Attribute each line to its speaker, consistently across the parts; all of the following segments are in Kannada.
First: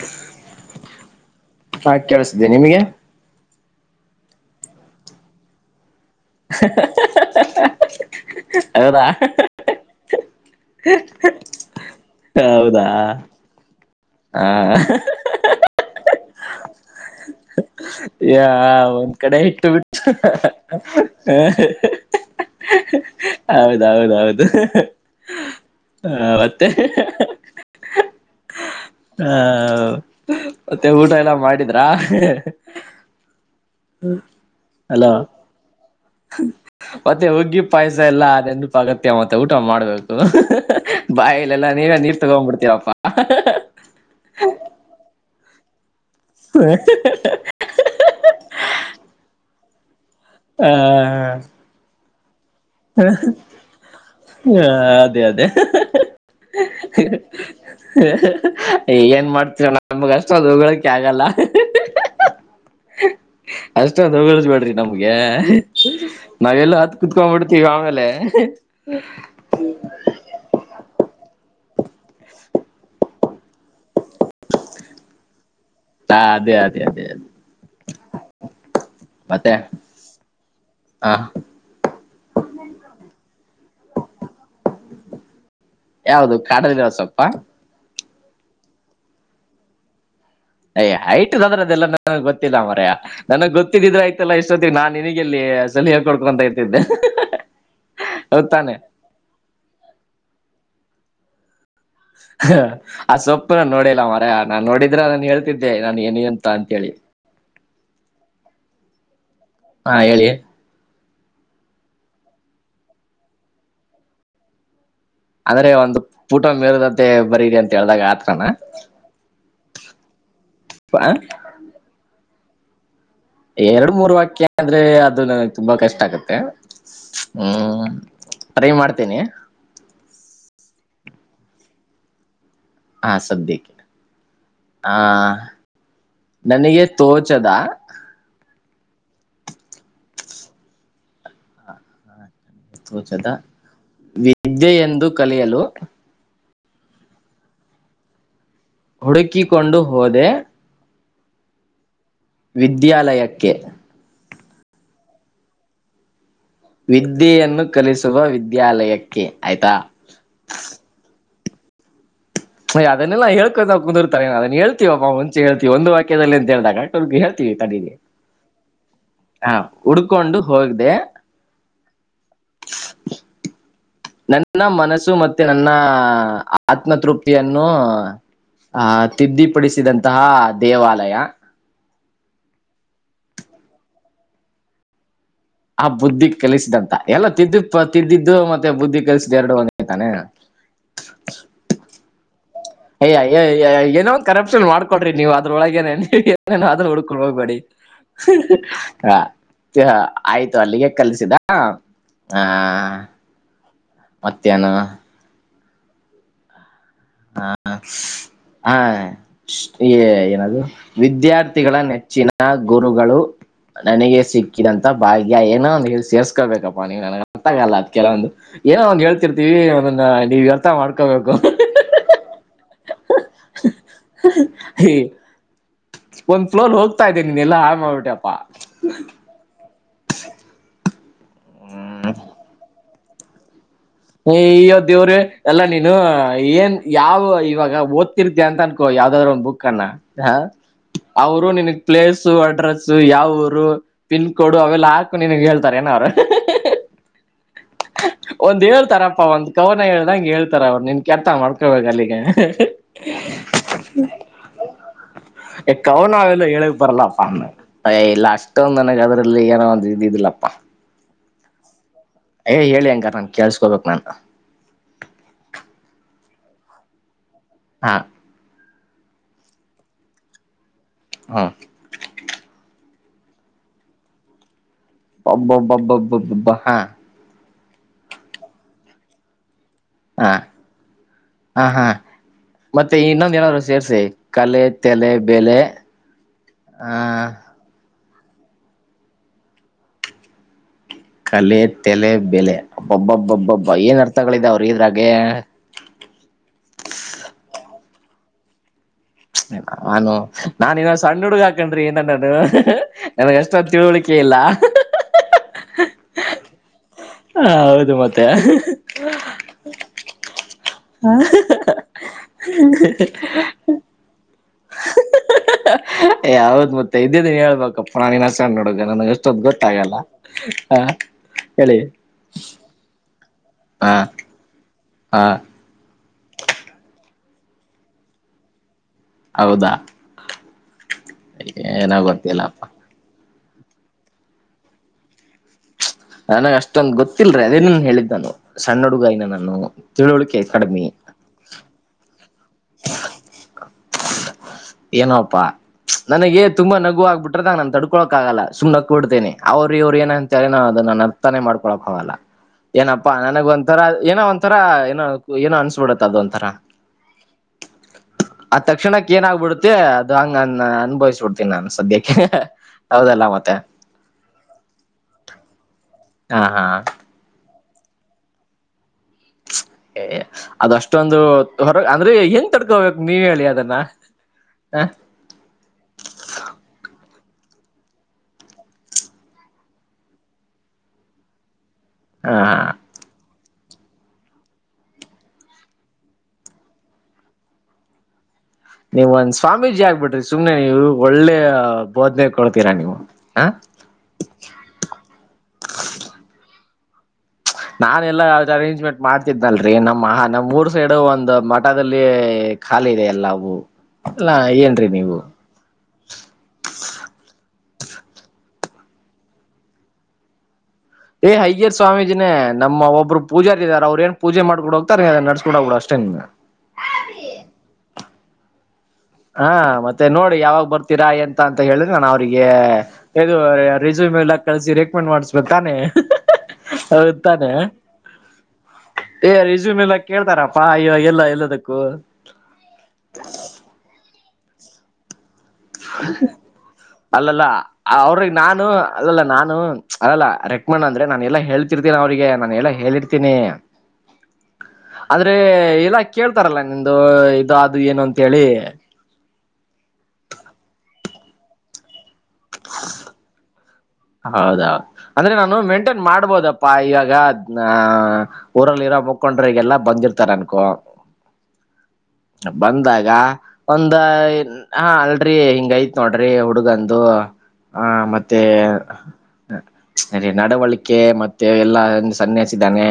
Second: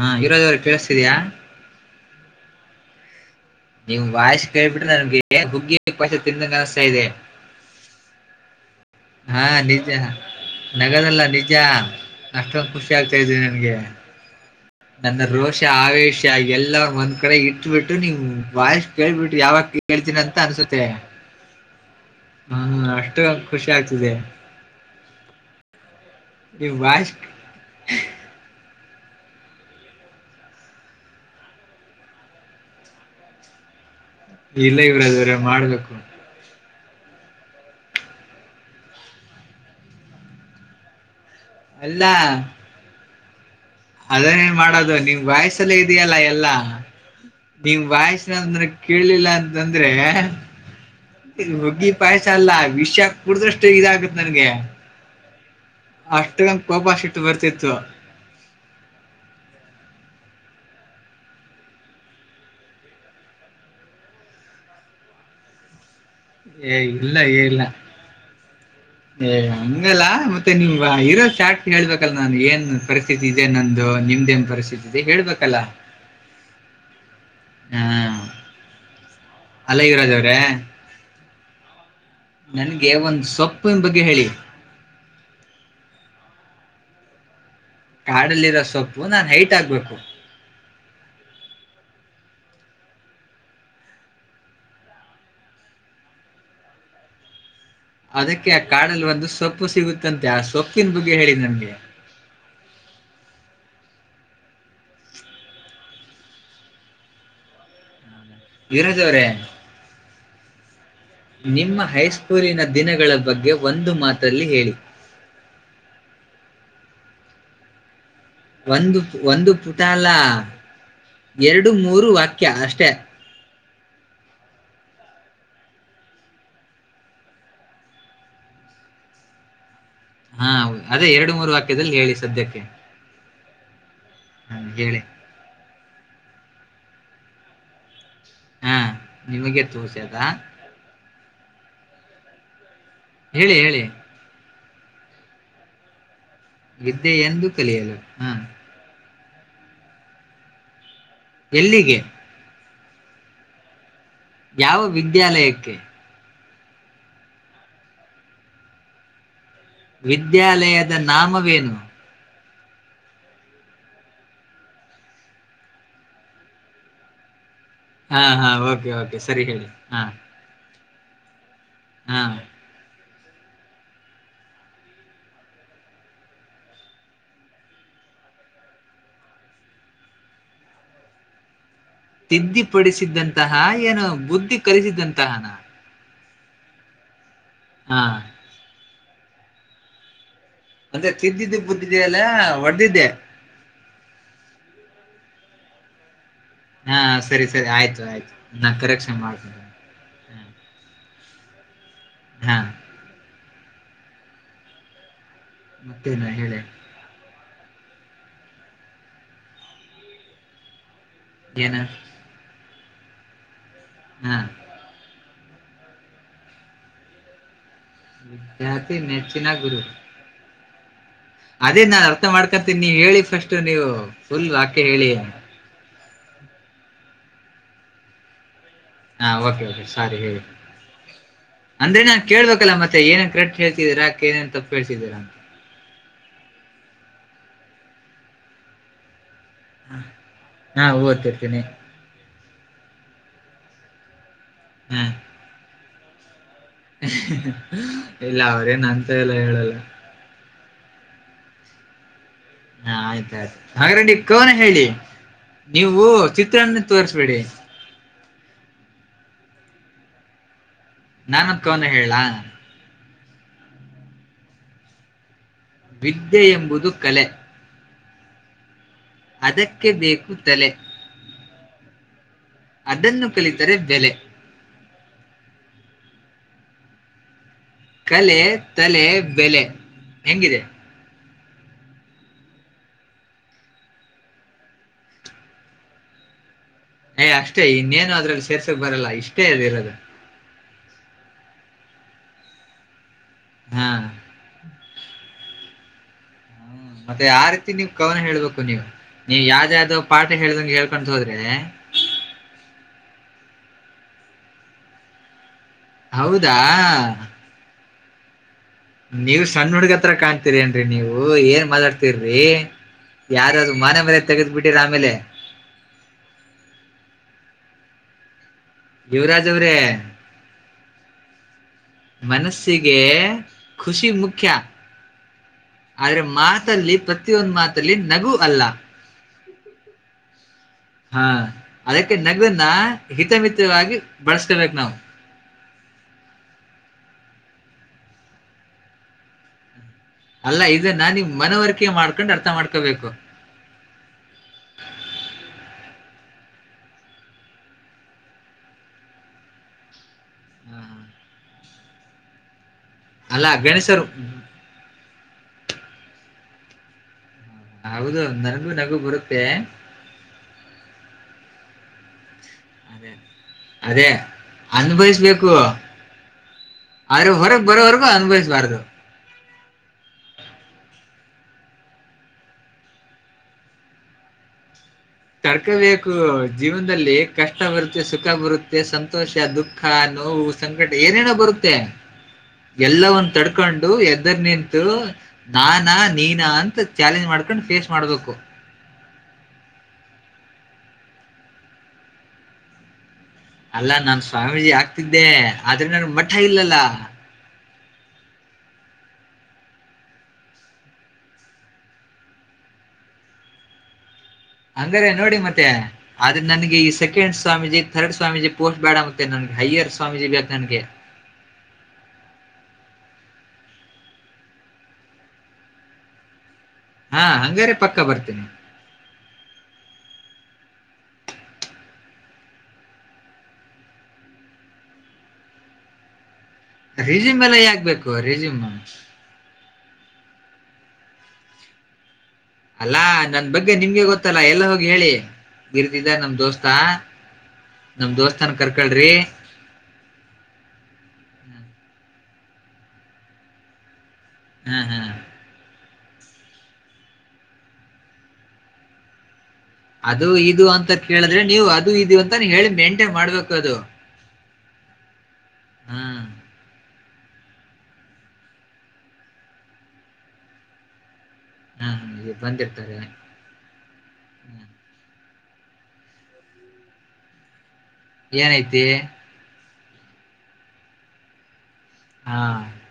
Speaker 1: ಹಾ ಇರೋದವರು ಕೇಳಿಸತಿದಯಾ
Speaker 2: ಇದದೆ ನಿಮಗೆ
Speaker 1: ನೀಮ್ ವಾಯಸ್ ಕೇಳ್ಬಿಟ್ರೆ ನನ್ಗೆ ಹುಗ್ಗಿ ಪಸ ತಿಿಂದ ನನಸ್ತಾ ಇದೆ
Speaker 2: ಹ ಹೌದಾ ಹಕ್ ಹಕ್
Speaker 1: ಕಿಕಿಕಿಕಿ ನಗದಲ್ಲ ನಿಜ ಕಿಕಿಕಿ ಅಷ್ಟೊಂದು
Speaker 2: ಹೌದಾ
Speaker 1: ಖುಷಿ ಆಗ್ತಾ ಇದೆ ನನ್ಗೆ ಹ ನನ್ನ ರೋಷ ಆವೇಶ ಕೀ ಕೀಎಲ್ಲ ಒಂದ್ ಕಡೆ ಇ
Speaker 2: ಹ ಯಾಆಆಆ ಒಂದ್ ಕಡೆ ಇಟ್ಟು ಬಿಟ್ಟು
Speaker 1: ಕೇಳ್ತೀನಿ ಅಂತ
Speaker 2: ಹಾಕ್ಕ್ಕ್
Speaker 1: ಅನ್ಸುತ್ತೆ
Speaker 2: ಹಕ್ ಹಕ್
Speaker 1: ಹ್ಮ್
Speaker 2: ಹಕ್
Speaker 1: ಅಷ್ಟು
Speaker 2: ಹ
Speaker 1: ಖುಷಿ
Speaker 2: ಹೌದ
Speaker 1: ಆಗ್ತಿದೆ
Speaker 2: ಅವೌದ್ ಹ ಅವೌದು ಹ ಹ ಮತ್ತೆ
Speaker 1: ನೀವ್ ವಾಯ್ಸ್
Speaker 2: ಹಿಹಿಹಿಹಿ ಹಕ್ ಹಹಹಹ ಹ ಮತ್ತೆ ಊಟ ಎಲ್ಲಾ ಮಾಡಿದ್ರಾ ಹಃರಾ
Speaker 1: ಇಲ್ಲ ಯುವರಾಜರೇ ಮಾಡ್ಬೇಕು
Speaker 2: ಹ ಹ ಮತ್ತೆ ಹಗ್ಗಿ ಪಾಯಸ ಎಲ್ಲ ಅದೆ ನೆನಪ್ ಆಗೊತ್ತೆ ಮತ್ತೆ ಊಟ ಮಾಡ್ಬೇಕು. ಹು ಹು ಕ್ ಹು ಬಾಯಲೆಲ್ಲ ನೀವೇ ನೀರ ತಗೊಂಡ್ ಬಿಡ್ತೀವಪ್ಪಾ ಅಹಕ್ ಅ ಹ
Speaker 1: ಅದನ್ನೆನು ಮಾಡೋದು ನಿಮ್ಮ ವಾಯಸ್ ತ್ತಲ್ಲಿ ತ್ತಿಲ್ಲ ಎಲ್ಲಾ ನೀಮ್ಮ ವಾಯಸ್ನಂದ್ರು ಕೇಳಲಿಲ್ಲ ಅ ತಂದ್ರೆ
Speaker 2: ಹ ಹ ಹ
Speaker 1: ಪೈಸ್ ಅಲ್ಲ ವಿಷಯ ಕುಡದಷ್ಟೇ ಇದಾಗತ್ ನನ್ಗೆ ಅಷ್ಟು ನಂಗ್ ಕೋಪ
Speaker 2: ಹಕ್
Speaker 1: ಸಿಟ್ಟು ಬರ್ತಿತ್ತು
Speaker 2: ಹಾಆಕ್ಕ್ ಏನ್ ಮಾಡ್ತೀರೋ ನಮಗೆ ಅಷ್ಟೊಂದ್ ಹೊಗಳೋಕೆ ಆಗಲ್ಲಹಿಖಿಕ್ ಹಾಆಆಅ ಅಷ್ಟೊಂದು ಹೋಗಳಸಬೇಡ್ರಿ ನಮಗೆ ನಾವೆಲ್ಲ
Speaker 1: ಏ
Speaker 2: ಹತ್ತ
Speaker 1: ಇಲ್ಲ
Speaker 2: ಕುತ್ಕೊಬಟ್ಟು
Speaker 1: ಇಲ್ಲ ಏ ಹಂಗಲ್ಲ ಮತ್ತೆ ನೀಮ್ಮ ಇರೋ ಸಾಕ್ ಕೆಳ್ಬೇಕಲ್ಲ ನಾನು ಏನ್ ಪರಿಸ್ಥಿತಿ ಇದೆ ನಂದು ನಿಮ್ದೇ ಪರಿಸ್ಥಿತಿದೆ ಹೇಳ್ಬೇಕಲ್ಲ
Speaker 2: ಹಾ ಅದೇ ಅದೇ ಅದೇ ಅದೇ
Speaker 1: ಹಾ
Speaker 2: ಮತ್ತೆ
Speaker 1: ಅಲ್ಲ ಯುವರಾಜ್ ಅವ್ರೆ
Speaker 2: ಹ
Speaker 1: ನನಗೆ ಒಂದ್ ಸೊಪ್ಪಿನ ಬಗ್ಗೆ ಹೇಳಿ
Speaker 2: ಕಾಡಲ್ಲಿ ಇರೋ ಸೊಪ್ಪು
Speaker 1: ಕಾಡಲ್ಲಿರೋ ಸೊಪ್ಪು ನಾನ ಹೈಟ್ ಆಗ್ಬೇಕು
Speaker 2: ಅಯ ಹೈಟ್ ಗೆ ಅಂದ್ರೆ ಅದೆಲ್ಲಾ ನನಗ್ ಗೊತ್ತಿಲ್ಲ ಮರ ನನಗ್ ಗೊತ್ತಿದ್ದಿದ್ರೆ ಆಯ್ತಲ್ಲ ಇಷ್ಟೊತ್ತಿಗೆ ನಾನ್ ನಿನಗೆಲ್ಲಿ ಸಲಹೆ ಕೊಡ್ಕೊಂತ ಇರ್ತಿದ್ದೆ ಹಿಹ ಆಆಆ
Speaker 1: ಅದಕ್ಕೆ ಕಾಡಲ್ಲಿ ಒಂದು ಸೊಪ್ಪು ಸಿಗುತ್ತಂತೆ ಆ ಸೊಪ್ಪು ಪ್ಪಿನ್ ಬಗ್ಗೆ ಹೇಳಿ ನನ್ಗೆ
Speaker 2: ಹ ಆ ಸೊಪ್ಪು ನಾ ನೋಡಿಲ್ಲ ಮರ ನಾನ್ ನೋಡಿದ್ರೆ ಅದನ್ನ ಹೇಳ್ತಿದ್ದೆ ನಾನು ಏನ ಅಂತ ಅಂತೇಳಿ
Speaker 1: ವಿರೋದ ಅವ್ರೇ
Speaker 2: ಹಾ ಹೇಳಿ
Speaker 1: ನಿಮ್ಮ ಹೈಸ್ಕೂಲಿನ ದಿನಗಳ ಬಗ್ಗೆ ಒಂದು ಮಾತಲ್ಲಿ ಹೇಳಿ
Speaker 2: ಅಂದ್ರೆ ಒಂದು ಪಊಟ ಮೇರದಂತೆ ಬರರಿ ಅಂತ ಹೇಳ್ದಾಗ ಆತ
Speaker 1: ಒಂದು ಒಂದು ಪುಟಾಲ ಅಷ್ಟೇ
Speaker 2: ಎರಡು ಮೂರು ವಾಕ್ಯ ಅಂದ್ರೆ ಅದು ನನಗೆ ತುಂಬಾ ಕಷ್ಟ ಆಗುತ್ತೆ ಹ್ಮ್ ಟ್ರೈ ಮಾಡ್ತೇನಿ
Speaker 1: ಹಾ ಅದೇ ಎರಡು ಮೂರು ವಾಕ್ಯದಲ್ಲಿ ಹೇಳಿ ಸದ್ಯಕ್ಕೆ
Speaker 2: ಹ ಸದ್ಯಕ್ಕೆ
Speaker 1: ಹ್ಮ್,
Speaker 2: ಆ
Speaker 1: ಹೇಳಿ
Speaker 2: ನನಗೆ ತೋಚದ
Speaker 1: ಹಾ ನಿಮಗೆ ತೋಸೆ ಅದಾ
Speaker 2: ೋಚದ
Speaker 1: ಹೇಳಿ ಹೇಳಿ
Speaker 2: ವಿದ್ಯೆೆ ಎಂದು ಕಲಿಯಲು
Speaker 1: ವಿಿದ್ಯ ಎಂದ ಕಲಿಯಲ್ಲ ಹ್ಮ
Speaker 2: ಹುಡುಕಿಕೊಂಡು ಹೋದೆ
Speaker 1: ಎಲ್ಲಿಗೆ
Speaker 2: ವಿದ್ಯಾಲಯಕ್ಕೆ
Speaker 1: ಯಾವ ವಿದ್ಯಾಲಯಕ್ಕೆ
Speaker 2: ವಿದ್ಯೆಯನ್ನು ಕಲಿಸುವ ವಿದ್ಯಾಲಯಕ್ಕೆ ಆಯ್ತಾ
Speaker 1: ವಿದ್ಯಾಲಯದ ನಾಮ ನು
Speaker 2: ನಯ್ದನ್ನೆಲ್ಲ ಹೇಕೊಂತಾ ಕುಿರ್ತಾರೆ ಅದ ಹೇಳ್ತೀವಪ್ಪ ಒಂಚೆ ಹೇಳ್ತಿವಿ ಒಂದು ವಾಕ್ಯದಲ್ಲಿ ಅಂತ ಹೇಳ್ದಾಗಂಟೋರ್ಗ್ ಹೇತತಿ
Speaker 1: ಹಾ ಹಾ ಯಹ
Speaker 2: ಹಾ ಹುಡ್ಕೊಂಡು ಹೋಗ್ದ
Speaker 1: ಹಾ
Speaker 2: ನನ್ನ ಮನಸ್ಸು ಮತ್ತೆ ನನ್ನ ಆತ್ಮತೃಪ್ತಿಯನ್ನು ಆಹ ತಿದ್ದಿಪಡಿಸಿದಂತಹ ದೇವಾಲಯ
Speaker 1: ತಿದ್ದಿಪಡಿಸಿದ್ದಂತಹ ಏನು ಬುದ್ಧಿ ಕಲಿಸಿದಂತಹ
Speaker 2: ಆ ಬುದ್ಧಿ ಕೆಲಸಿದಂತ ಎಲ್ಲ ತಿದ್ದು ಪ ತಿದ್ದು ಮತ್ತೆ ಬುದ್ಧಿ ಕೆಲ್ಸ ಎರಡು ಒಂದ್ತಾನೆ
Speaker 1: ಅಂದ್ರೆ ತಿದ್ದಿದ್ದು ಬುದಿದ್ದಲ್ಲ ಒ
Speaker 2: ಅಯ್ಯ ಏನೋ ಒಂದು ಕರಪ್ಷನ್ ಮಾಡ್ಕೊಡ್ರಿ ನೀವು ಅದ್ರೊಳಗೆನೆೇ ನ್ ಅದನ್ನು
Speaker 1: ಹಾ
Speaker 2: ಹುಡ್ಕೊಂಡು
Speaker 1: ಸರಿ
Speaker 2: ಹೋಗ್ಬೇಡಿ
Speaker 1: ಸರಿ ಆಯ್ತು ಆಯ್ತು ನಾ ಕರೆಕ್ಷನ್ ಮಾಡ್ತೇನೆ
Speaker 2: ಹ ಆಯ್ತು ಅಲ್ಲಿಗೆ ಕಲ್ಸಿದ ಹಾ ಹಾ ಮತ್ತ್ಯಾನ
Speaker 1: ಮತ್ತೇನಾ ಹೇಳಿ
Speaker 2: ಹ ಹ ಏನದು
Speaker 1: ಏನ
Speaker 2: ವಿದ್ಯಾರ್ಥಿಗಳ ನೆಚ್ಚಿನ ಗುರುಗಳು ನನಗೆ
Speaker 1: ಹಾ
Speaker 2: ಸಿಕ್ಕಿದಂತ ಬಾಯ ಈಗ ಏನ ಅ ಹೇಳಿ ಸೇರ್ಸ್ಕೊಳ್ಬೇಕಪ್ಪ ನೀ ನ ಅರ್ಗಲ್ಲ ಕೆಲವ ಒಂದು ಏನೋ
Speaker 1: ವಿದ್ಯಾರ್ಥಿ
Speaker 2: ಅವ್
Speaker 1: ನೆಚ್ಚಿನ
Speaker 2: ಹೇಳ್ತಿರ್ತಿೀವಿ
Speaker 1: ಗುರು
Speaker 2: ಅವನ್ನ ನೀವು ಮಾಡ್ಕೋಬೇಕು
Speaker 1: ಅದೇ ನ ಮಾಡ್ಕೊತೀನಿ ನೀ ಹೇಳಿ ಫಸ್ಟ್ ನೀವು ಫುಲ್ ಆಾಕೆ ಹೇಳಿ
Speaker 2: ಒಂದ್ ಫ್ಲೋರ್ ಹೋಗ್ತಾ ಇದ್ದದೆ ನಿನ್ನ ಎಲ್ಲ ಹಾ ಮಾಡ್ಬಿಟೆಪ್ಪಾ
Speaker 1: ಹಾ ಓಕೆ ಕೆ ಸರಿ ಹೇಳ ಅಂದ್ರೆ ನಾನ್ ಕೇಳ್ಬೇಕಲ್ಲ ಮತ್ತೆ ಏನನು ಕ್ರೆಟ್ ಹೇಳ್ತಿದೀಾ ಅಕೆ ನನ್ ತಪ್ಪ ಹೇಳ್ತಿದೀರಾ ಅಂತ
Speaker 2: ಇ ಏನ್ ಯಾವ ಇವಾಗ ಓದ್ತಿರ್ತಿ ಅಂತ ಅನ್ಕೋ ಯಾವ್ದಾದ್ರರು ಒಂದು್ ಬುಕ್ ಣ ಹ
Speaker 1: ಹಾ
Speaker 2: ಅವರು
Speaker 1: ಓದ್ತಿರ್ತೀನಿ
Speaker 2: ನಿನಗ್ ಪ್ಲೇಸ್ ಅಡ್ರೆಸ್ ಯಾವಊರು ಪಿನ್ೋ ಕೊಡುುವ ಅವೆಲ್ಲ
Speaker 1: ಹಾ
Speaker 2: ಹಾಕು ನಿಿನಗೆ ಹೇಳ್ತಾರೆ ಏನ ಅವರು
Speaker 1: ಇಲ್ಲ ಅವರೇ ನನ್
Speaker 2: ಪ್ಪ ಒಂದು ಕವನ ಹ ಹೇಳ್ದಂ ಹೇಳಿ ಇರ್ತರ ಅವ್ರು ನಿನ್ ಕೆರ್ತ ಮಾಡ್ಕೊಬೇಕು ಅಲ್ಲಿಗೆ
Speaker 1: ಹಾ ಆಯ್ತಾಯಯ್ತು ಹಾಗ ರಂಡಡಿ ಕವನ ಹೇಳಿ ನೀವು
Speaker 2: ಕವನ ಅವೆಲ್ಲ
Speaker 1: ಚಿತ್ರನ್ನ ತೋರಿಸಬೇಡಿ
Speaker 2: ಇಷ್ಟೊಂದ್ ನನಗೆ ಅದರಲ್ಲಿ ಏನೋ ಒಂದು್ ಇದಿದಿಲ್ಲಪ್ಪ
Speaker 1: ನಾನ್ ಅಂದಕೊಂಡ ಹೇಳಲಾ
Speaker 2: ಕೇಳಸ್ಕೊ ನ
Speaker 1: ವಿದ್ಯೆ ಎಂಬುದು ಕಲೆ
Speaker 2: ಹಾ
Speaker 1: ಅದಕ್ಕೆ ಬೇಕು ತಲೆ
Speaker 2: ಹಾ
Speaker 1: ಅದನ್ನು ಕಲಿತರೆ ಬೆಲೆ
Speaker 2: ಬಬ ಬ ಬಬ ಹಾ
Speaker 1: ಕಲೆ ತಲೆ ಬೆಲೆ ಹೆಂಗಿದೆ
Speaker 2: ಹಾ ಹಾ ಮತ್ತೆ ಇನ್ನೊಂದ ಏನಾದ್ರು ಸೇರ್ರಿಸಿ ಕಲೆ ತಲೆ ಬೆಲೆ ಆ
Speaker 1: ಏ ಅಷ್ಟೇ ಇನ್ನೇನು ಅದ್ರಲ್ಲಿ ಸೇರ್ಸೋಕ ಬರಲ್ಲ ಇಷ್ಟೇ ಅದ ಇರೋದು
Speaker 2: ಕಲೆ ತಲೆ ಬೆಲೆ ಅಬ್ಬಬ್ಬ ಅಬ್ಬಬ್ಬ
Speaker 1: ಹಾ
Speaker 2: ಏನ್
Speaker 1: ಹ್ಮ್.
Speaker 2: ಅರ್ಥಗಳ ಇದಾವ ರಿ ಇದ್ರಾಗೆ
Speaker 1: ಹ್ಮ ಮತ್ತೆ ಆ ರೀತಿ ನೀವ ಕವನ ಹೇಳ್ಬೇಕು ನೀವ
Speaker 2: ನಾನು ನಾನ ಇನ್ನೊ ಸಣ್ಣ
Speaker 1: ಹೋದ್ರೆ
Speaker 2: ಹುಡುಗ ಕಣ್ರೀ ನನನ್ನು [unintelligible] ನನಗ ಅಷ್ಟೊಂದ ತಿಳುವಳಿಕೆ ಇಲ್ಲ
Speaker 1: ಹೌದಾ
Speaker 2: ಹಾ ಹೌದು ಮತ್ತೆ [unintelligible]
Speaker 1: ನೀವ್ ಸಣ್ಣ ಹುಡ್ಗ ತರ ಕಾಣ್ತೀರಿ ಅನ್ನ ರಿ ನೀವು ಏನ್ ಮಾತಾಡ್ತಿರ್ರಿ ಯಾರ್ರ ಮಾನ ಮರ್ಯಾದೆ ತೆಗೆದ ಬಿಟ್ಟಿರ ಆಮೇಲೆ
Speaker 2: [unintelligible] ನೋಡ ನನಗೆ ಅಷ್ಟೊಂದು
Speaker 1: ಯುವರಾಜ್ ಅವ್ರೇ
Speaker 2: ಗೊತ್ತಾಗಲ್ಲ ಹಾ ಹೇಳಿ
Speaker 1: ಮನಸ್ಸಿಗೆ
Speaker 2: ಹಾ
Speaker 1: ಖುಷಿ ಮುಖ್ಯ
Speaker 2: ಹಾ
Speaker 1: ಆದ್ರೆ ಮಾತಲ್ಲಿ ಪ್ರತಿಯೊಂದು ಮಾತಲ್ಲಿ ನಗು ಅಲ್ಲ
Speaker 2: ಹೌದಾ
Speaker 1: ಹಾ
Speaker 2: ಏನೋ
Speaker 1: ಅದಕ್ಕೆ
Speaker 2: ಗೊತ್ತಿಲ್ಲಪ್ಪ
Speaker 1: ನಗ್ದನ್ನ ಹಿತಮಿತವಾಗಿ ಬೆಳಸ್ಕೊಬೇಕು ನಾವು
Speaker 2: ನನಗ ಅಷ್ಟೊಂದ್ ಗೊತ್ತಿಲ್ರರಿ ಅದನ್ನೇ ಹೇಳಿದ್ದ ನಾನು ಸಣ್ಣ ಹುಡುಗ ಇನ ನಾನು ತಿಳುವಳಿಕೆ
Speaker 1: ಅಲ್ಲ
Speaker 2: ಕಡಿಮಿ
Speaker 1: ಇದನ್ನ ನಿನ ಮನವರಿಕೆ ಮಾಡ್ಕೋ ಕೊಂಡ ಅರ್ಥ ಮಾಡ್ಕೋಬೇಕು
Speaker 2: ನನಗೆೇ ತುಂಬ ನಗು ಆಗ್ಬಬಿಟ್ರ ನಾನ ಅದನ್ನ ತಡ್ಕೊಳಕ ಆಗಲ್ಲ ಸುಮ್ಮ ನಕ್ಕ ಬಿಡ್ತೀನಿ ಅವ್ರ ಇವ್ರು ಏನ [unintelligible] ನಾನ ಅದನ್ನ ಅರ್ಥಾನೆ ಮಾಡ [unintelligible] ಏನಪ್ಪಾ
Speaker 1: ಅಲ್ಲ
Speaker 2: ನನಗ ಒಂಥರ
Speaker 1: ಗಣೇಶರು
Speaker 2: ಏನೋ ಒಂಥರಾ ಏನೋ ಏನೋ ಅನ್ಸ ಬಿಡತ್ತ ಅದ ಒಂಥರ
Speaker 1: ಹೌದು ನನ್ಗು ನಗು ಬರುತ್ತೆ
Speaker 2: ಮತ್ತೆ ಅದು ಹಂಗ ಅನ್ಭವಿಸಬಿಡ್ತೀನಿ ನಾನ ಸದ್ಯಕ್ಕೆ
Speaker 1: ಅದೇ
Speaker 2: ಹೌದಲ್ಲ ಮತ್ತೆ
Speaker 1: ಅದೇ ಅನ್ಭವಿಸ್ಬೇಕು
Speaker 2: ಹಾ ಹಾ
Speaker 1: [unintelligible] ಬರೋವರ್ಗು ಅನುಭವಿಸಬಾರದು
Speaker 2: ಅದಷ್ಟೊಂದು ಹೊರ ಅಂದ್ರೆ ಹೆಂಗ ತಡ್ಕೊಬೇಕು ನೀವ ಹೇಳಿ ಅದನ್ನ ಹ
Speaker 1: ತಡರ್ಕೋಬೇಕು ಜೀವನದಲ್ಲಿ ಕಷ್ಟ ಬರುತ್ತೆ ಸುಖ ಬರುತ್ತೆ ಸಂತೋಷ ದುಃಖ ನೋವು ಸಂಕಟ ಏನೇನೋ ಬರುತ್ತೆ
Speaker 2: ಹಾ
Speaker 1: ಎಲ್ಲ ಒಂದು ತರ್ ಕೊಂಡು ಎದ್ದರ್ ನಿಂತು ನಾನಾ ನೀನಾ ಅಂತ ಚಾಲೆಂಜ್ ಮಾಡ್ಕೊಂಡ್ ಫೇಸ್ ಮಾಡ್ಬೇಕು
Speaker 2: ನೀವ್ ಒಂದ ಸ್ವಾಮೀಜಿ ಆಗ್ಬಿಟ್ರಿ ಸುಮ್ನೆ ನೀವು ಒಳ್ಳೆ ಬೋದನೆ ಕೊಡ್ತೀರಾ ರಾ ನೀವು ಹ
Speaker 1: ಅಲ್ಲ ನಾನ್ ಸ್ವಾಮೀಜಿ ಆಗ್ತಿದ್ದೆ ಆದ್ರೆ ನನ್ ಮಠ ಇಲ್ಲಲ್ಲ
Speaker 2: ನಾನ ಎಲ್ಲಾ ಯಾವ್ದ ಅರೇಂಜ್ಮೆಂಟ್ ಮಾಡ್ತಿದ್ನಲ್ರರಿ ನಮ್ಮ ನಮ್ಊರ್ ಸೈಡ್ ಒಂದು ಮಠದಲ್ಲಿ ಖಾಲಿ ಇದೆ ಎಲ್ಲವು ಅಲ್ಲಾ ಏನ್ರೀ
Speaker 1: ಹಂಗಾರೆ
Speaker 2: ನೀವು
Speaker 1: ನೋಡಿ ಮತ್ತೆ ಆದ್ರೆ ನನ್ಗೆ ಈ second Swamiji third Swamiji post ಬೇಡ ಮತ್ತೆ ನನ್ಗೆ ಅಯ್ಯರ್ ಸ್ವಾಮೀಜಿ ಬೇಕು ನನಗೆ.
Speaker 2: ಏ್ ಹಯ್ಯರ್ ಸ್ವಾಮೀಜಿನೇ ನಮ್ಮ ಒಬ್ರು ಪೂಜಾರಿದಿದ್ದಾರೆ ಅವ್ರರು ಏನ್ ಪೂಜೆ ಮಾಡ್ಕೊಡ್ ಹೋಗ್ತಾರೆ ಅದನ್ನ ನಡ್ಸ್ಕೊಂಡ್ ಹೋಗಿಡ ಅಷ್ಟೇ.
Speaker 1: ಹಾ ಹಂಗಾರೆ ಪಕ್ಕ ಬರ್ತೀನಿ.
Speaker 2: ಹಾ ಮತ್ತೆ ನೋಡಿ ಯಾವಾಗ ಬರ್ತೀರಾ ಎಂತ ಅಂತ ಹೇಳಿದ್ರೆ ನಾನು ಅವ್ರಿಗೆ ಇದು ರೆಸ್ಯೂಮ್ ಎಲ್ಲ ಕಳಸಿ ರೆಕಮೆಂಡ್ ಮಾಡ್ಸ್ಬೇಕು ತಾನೇ.
Speaker 1: ರಿಜಿಮ್ ಎಲ್ಲ ಯಾಗ್ಬೇಕೇಕು ರಿಜಿಮ್.
Speaker 2: ಏ ಎಲ್ಲ ಕೇಳ್ತಾರಪ್ಪಾ ಅಯ್ಯೋ ಎಲ್ಲ ಎಲ್ಲದಕ್ಕೂ.
Speaker 1: ಅಲ್ಲಾ ನನ್ ಬಗ್ಗೆ ನಿಮ್ಗೆ ಗೊತ್ತ. ಗೊತ್ತಲ್ಲಾ ಎಲ್ಲ ಹೋಗಿ ಹೇಳಿ. ಇರ್ತಿದ್ದ ನಮ್ ದೋಸ್ತ
Speaker 2: ಅಲ್ಲಲ್ಲ
Speaker 1: ನಮ್
Speaker 2: ಅವ್ರಗ್
Speaker 1: ದೋಸ್ತನ
Speaker 2: ನಾನು
Speaker 1: ಕರ್ಕೊಳ್ರಿ
Speaker 2: ಅದಲ್ಲ ನಾನು ಅದಲ್ಲ ರೆಕ್ಮಣ್ ಅಂದ್ರೆ ನಾನ ಎಲ್ಲಾ ಹೇಳ್ತಿರ್ತೀನ ಅವ್ರಿಗೆ. ನಾನ ಎಲ್ಲ ಹೇಳಿರ್ತೀನಿ.
Speaker 1: ಹ್ಮ್ ಹ್ಮ್
Speaker 2: ಆದ್ರೆ ಇಲ್ಲಾ. ಕೇಳ್ತಾರಲ್ಲ ನಿಂದು ಇದು ಅದು ಏನು ಅಂತೇಳಿ.
Speaker 1: ಅದು ಇದು ಅಂತ ಕೇಳಿದ್ರೆ ನೀವು ಅದು ಇ. ಮಾನ ಹೇಳಿ ಮೇಂಟೈನ್ ಮಾಡ್ಬೇಕದು.
Speaker 2: ಹೌದಾ. ಅಂದ್ರೆ ನಾನು ಮೇಂಟೈನ್ ಮಾಡಬೋದಪ್ಪ ಈಗ. ಗ ಊರಲ್ಲಿ ಇರೋ ಮುಖಂಡ್ರಗೆಲ್ಲಾ ಬಂದಿರ್ತಾರೆ ಅನ್ಕೋ.
Speaker 1: ಹ್ಮ್ ಇವ್ರ್ ಬಂದಿರ್ತಾರೆ
Speaker 2: ಬಂದಾಗ ಒಂದ
Speaker 1: ಹ್ಮ್.
Speaker 2: ಹಾ. ನಡರಿ ಹಿಂಗೈತ್ ನೋಡ್ರರಿ ಹುಡುಗಂದು. ಹ ಮತ್ತೆ.
Speaker 1: ಏನೈತಿ
Speaker 2: ಸರಿ ನಡವಳಿಕೆ ಮತ್ತೆ ಎಲ್ಲಾ.
Speaker 1: ಹಾ
Speaker 2: ಸನ್ಯಾಸಿ ಇದಾನೆ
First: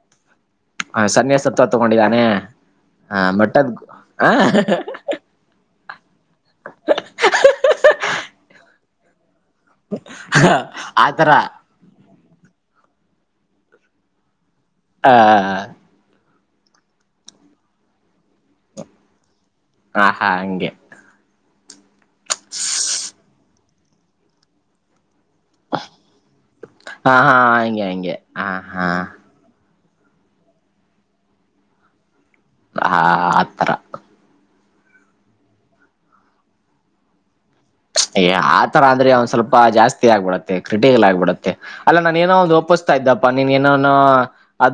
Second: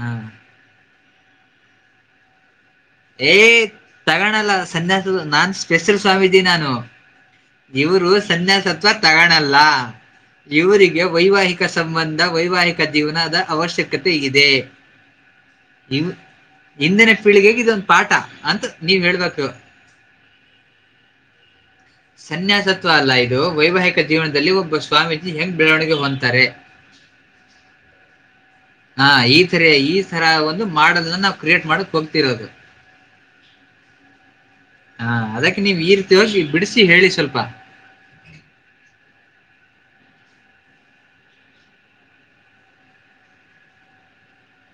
Speaker 1: ಹಾ
Speaker 2: ಹ ಸನ್ಯಾಸತ್ವ ತಗೊಂಡಿದ್ದಾನೆ. ಹ ಬಟ್
Speaker 1: ಏಯ್
Speaker 2: ಅದ್
Speaker 1: ತಗಣಲ್ಲ ಸನ್ಯಾಸ ನಾನ್. ಎಸಲ್ ಸ್ವಾಮಿ ನಾನು ಇವರು ಸನ್ಯಾಸ. ತಗಣಲ್ಲ.
Speaker 2: ಹ
Speaker 1: ಇವರಿಗೆ
Speaker 2: ಆತರ
Speaker 1: ವೈವಾಹಿಕ ಸಂಬಂಧ. ವೈವಾಹಿಕ ಜೀವನದ ಅವಶ್ಯಕತೆ ಇದೆ.
Speaker 2: ಹಾ.
Speaker 1: ಹಿಂದಿನ ಪೀಳಿಗೆ ಹಗಿದಂತ. ಪಾಠ ಅಂತ ನೀವ್ ಹೇಳ್ಬೇಕು.
Speaker 2: ಹ ಹಾ ಹಂಗೆ.
Speaker 1: ಸನ್ಯಾಸತ್ವ ಅಲ್ಲ ಇದು. ವೈವಾಹಿಕ ಜೀವನದಲ್ಲಿ ಒಬ್ಬ ಸ್ವಾಮೀಜಿ. ಹೆಂಗ್ ಬೆಳವಣಿಗೆ ಹೊಂತಾರೆ
Speaker 2: ಹಾ ಹಾ ಹಂಗೆ ಹಂಗೆ ಹ ಹಾ
Speaker 1: ಹ ಈಥರ ಈ. ಈ ತರ ಒಂದು ಮಾಡಲ್ ನಾವು ಕ್ರಿಯೇಟ್ ಮಾಡಕ್ ಹೋಗತಿರೋದು
Speaker 2: ಹಾ ಅತ್ರರ
Speaker 1: ಹಾ ಅದಕ್ಕೆ ನೀವ್ ಈ ರೀತಿ ಹೋಗಿ ಬಿಡಿಸಿ ಹೇಳಿ ಸ್ವಲ್ಪ
Speaker 2: ಏ ಆತರ ಅಂದ್ರೆ ಒಂದ ಸ್ವಲ್ಪ ಜಾಸ್ತಿ ಆಗ್ಬಿಡುತ್ತೆ ಕ್ರಿಟಿಕಲ್ ಆಗ್ಬಿಡುತ್ತೆ ಅಲ್ಲ ನಾನ ನೋ ಒ ಒಪ್ಪಿಸ್ತಾ ಇದ್ದಪ್ಪ ನೀನ್ ಏನೋನೋ ಅ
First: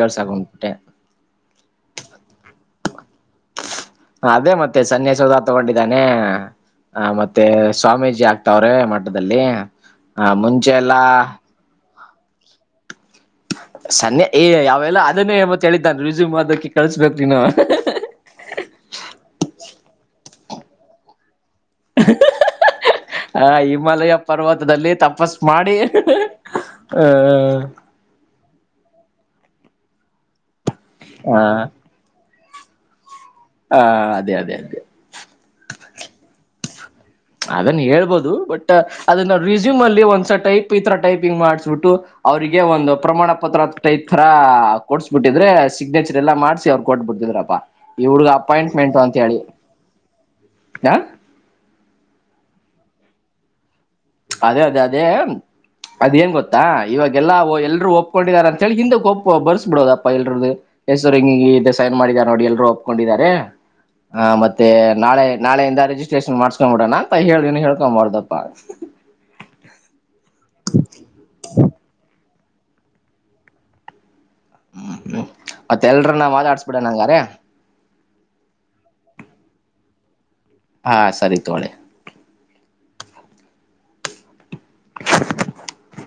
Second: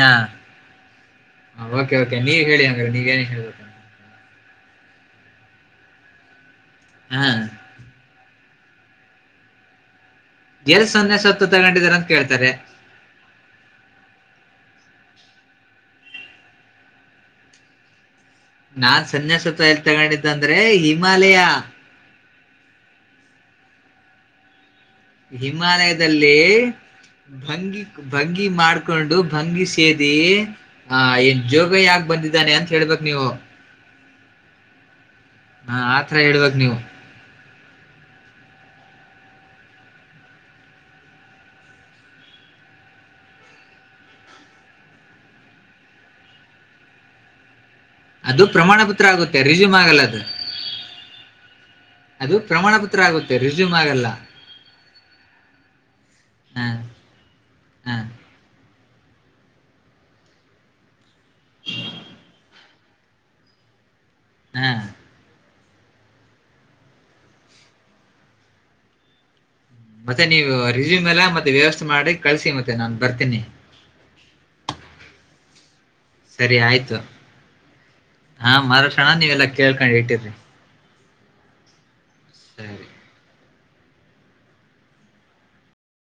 Speaker 1: ಹಾ ಕೆ ಓಕೆ ನೀವ ಹೇಳಿ ಅಂಗ್ರ ನೀವೇ
Speaker 2: ಅದೇ ಮತ್ತೆ ಸನ್ಯಾಸೌಧ ತಗೊಂಡಿದ್ದಾನೆ ಹ
Speaker 1: ಹಾ
Speaker 2: ಮತ್ತೆ ಸ್ವಾಮೀಜಿ ಆಗ್ತ ತ್ತ ಅವ್ರೆ ಮಟ್ಟದಲ್ಲಿ ಹಾ ಮುಂಚೆ
Speaker 1: ಎಲ್
Speaker 2: ಎಲ್ಲಾ
Speaker 1: ಸನ್ಯಾಸತ್ವ ತಗೊಂಡಿದಾರ ಅಂತ ಕೇಳ್ತಾರೆ
Speaker 2: ಸನ್ನೆ ಏ ಯಾವೆಲ್ಲ ಅದನ್ನೇ ಮತ್ತತ್ ಹೇಳಿದ್ದಾನ ರಿಸ್ಯೂಮ್ ಆದಕ ಕಳ್ಸ್ಬೇಕ ನೀನು
Speaker 1: ನಾನ್ ಸನ್ಯಾಸತ್ ಎಲ್ಲಿ ತಗೊಂಡಿದ್ದಂತ ಅಂದ್ರೆ ಹಿಮಾಲಯ
Speaker 2: ಹ ಹಿಮಾಲಯ ಪರ್ವತದಲ್ಲಿ ತಪಸ್ ಮಾಡಿ
Speaker 1: ಹಿಮಾಲಯದಲ್ಲಿ
Speaker 2: ಆ
Speaker 1: ಭಂಗಿ ಭಂಗಿ ಮಾಡ್ಕೊಂಡು ಭಂಗಿ ಸೇದ ಹಾ
Speaker 2: ಆ
Speaker 1: ಎನ್ ಜೋಗ ಯಾ ಬಂದಿದ್ದ ಇದ್ದಾನೆ ಅಂತ ಹೇಳ್ಬೇಕು ನೀವು
Speaker 2: ಹ ಅದೇ ಅದೇ ಅದೇ
Speaker 1: ಹಾ ಆತರ ಹೇಳ್ಬ ನೀವು
Speaker 2: ಅದನ್ ಹೇಳ್ಬೋದು ಬಟ್ ಅದನ್ನ ರಿಸ್ಯೂಮ್ ಅಲ್ಲಿ ಒಂದ್ಸ ಟೈಪ್ ಈ ತರ ಟೈಪಿಂಗ್ ಮಾಡ್ಸ್ಬಿಟ್ಟು ಅವ್ರಿಗೆ ಒಂದು ಪ್ರಮಾಣ ಪತ್ರ ಟೈಪ್ ತರ ಕೊಡ್ಸ್ಬಿಟ್ಟಿದ್ರೆ ಸಿಗ್ನೇಚರ್ ಎಲ್ಲ ಮಾಡ್ಸಿ ಅವ್ರು ಕೊಟ್ಬಿಡ್ತಿದ್ರಪ್ಪಾ ಇವಡ್ಗ
Speaker 1: ಅದು ಪ್ರಮಾಣ
Speaker 2: ಅಪಾಯಿಂಟ್ಮೆಂಟ್
Speaker 1: ಪತ್ರ
Speaker 2: ಅಂತ ಹೇಳಿ
Speaker 1: ಆಗುತ್ತೆ ರಿಸ್ಯೂಮ್ ಆಗಲ್ಲ ಅದು
Speaker 2: ಹ
Speaker 1: ಅದು ಪ್ರಮಾಣ ಪತ್ರ ಆಗುತ್ತೆ ರೆಸ್ಯೂಮ್ ಆಗಲ್ಲ
Speaker 2: ಅದೇ ಅದೇ ಅದೇ ಅದ್ ಏನ್ ಗೊತ್ತಾ
Speaker 1: ಹಾ
Speaker 2: ಇವಾಗೆಲ್ಲಾ ಎಲ್ರೂ
Speaker 1: ಹಾ
Speaker 2: ಒಪ್ಕೊಂಡಾರಂತ ಳಗ್ ಹಿಂದ ಒಪ್ಪ ಬರ್ಸಬ ಬಿಡೋದಪ್ಪಾ ಎಲ್ರದ ಹೆಸರು ಹಿಂಗ ಸೈನ್ ಮಾಡಿದ ನೋಡಿ ಎಲ್ರುೂ ಒಪ್ಕೊಂಡಿದ್ದಾರೆ ಆ ಮತ್ತೆ
Speaker 1: ಹಾ
Speaker 2: ನಾಳೆ ನಾಳೆಯಿಂದ ರಿಜಿಸ್ಟ್ರೇಷನ್ ಮಾಡ್ಸ್ಕೊಂಡ್ ಬಿಡಣ ಹೇಳ ಹೇಳ್ಕೊಬಾರುದಪ್ಪ
Speaker 1: ಮತ್ತೆ ನೀವು ರಿಸ್ಯೂಮ್ ಎಲ್ಲ ಮತ್ತೆ ವ್ಯವಸ್ಥೆ ಮಾಡಿ ಕಳಸಿ ಮತ್ತೆ ನಾನು ಬರ್ತೀನಿ
Speaker 2: ಹ
Speaker 1: ಸರಿ ಆಯ್ತು ಹಾ ಮರಕ್ಷಣ ನೀವೆಲ್ಲಾ ಕೇಳ್ಕೊಂಡ್ ಇಟ್ಟಿ ಹ
Speaker 2: ಹಾ ಸರಿ ತೋಳೆ
Speaker 1: ಸರಿ
Speaker 2: [unintelligible]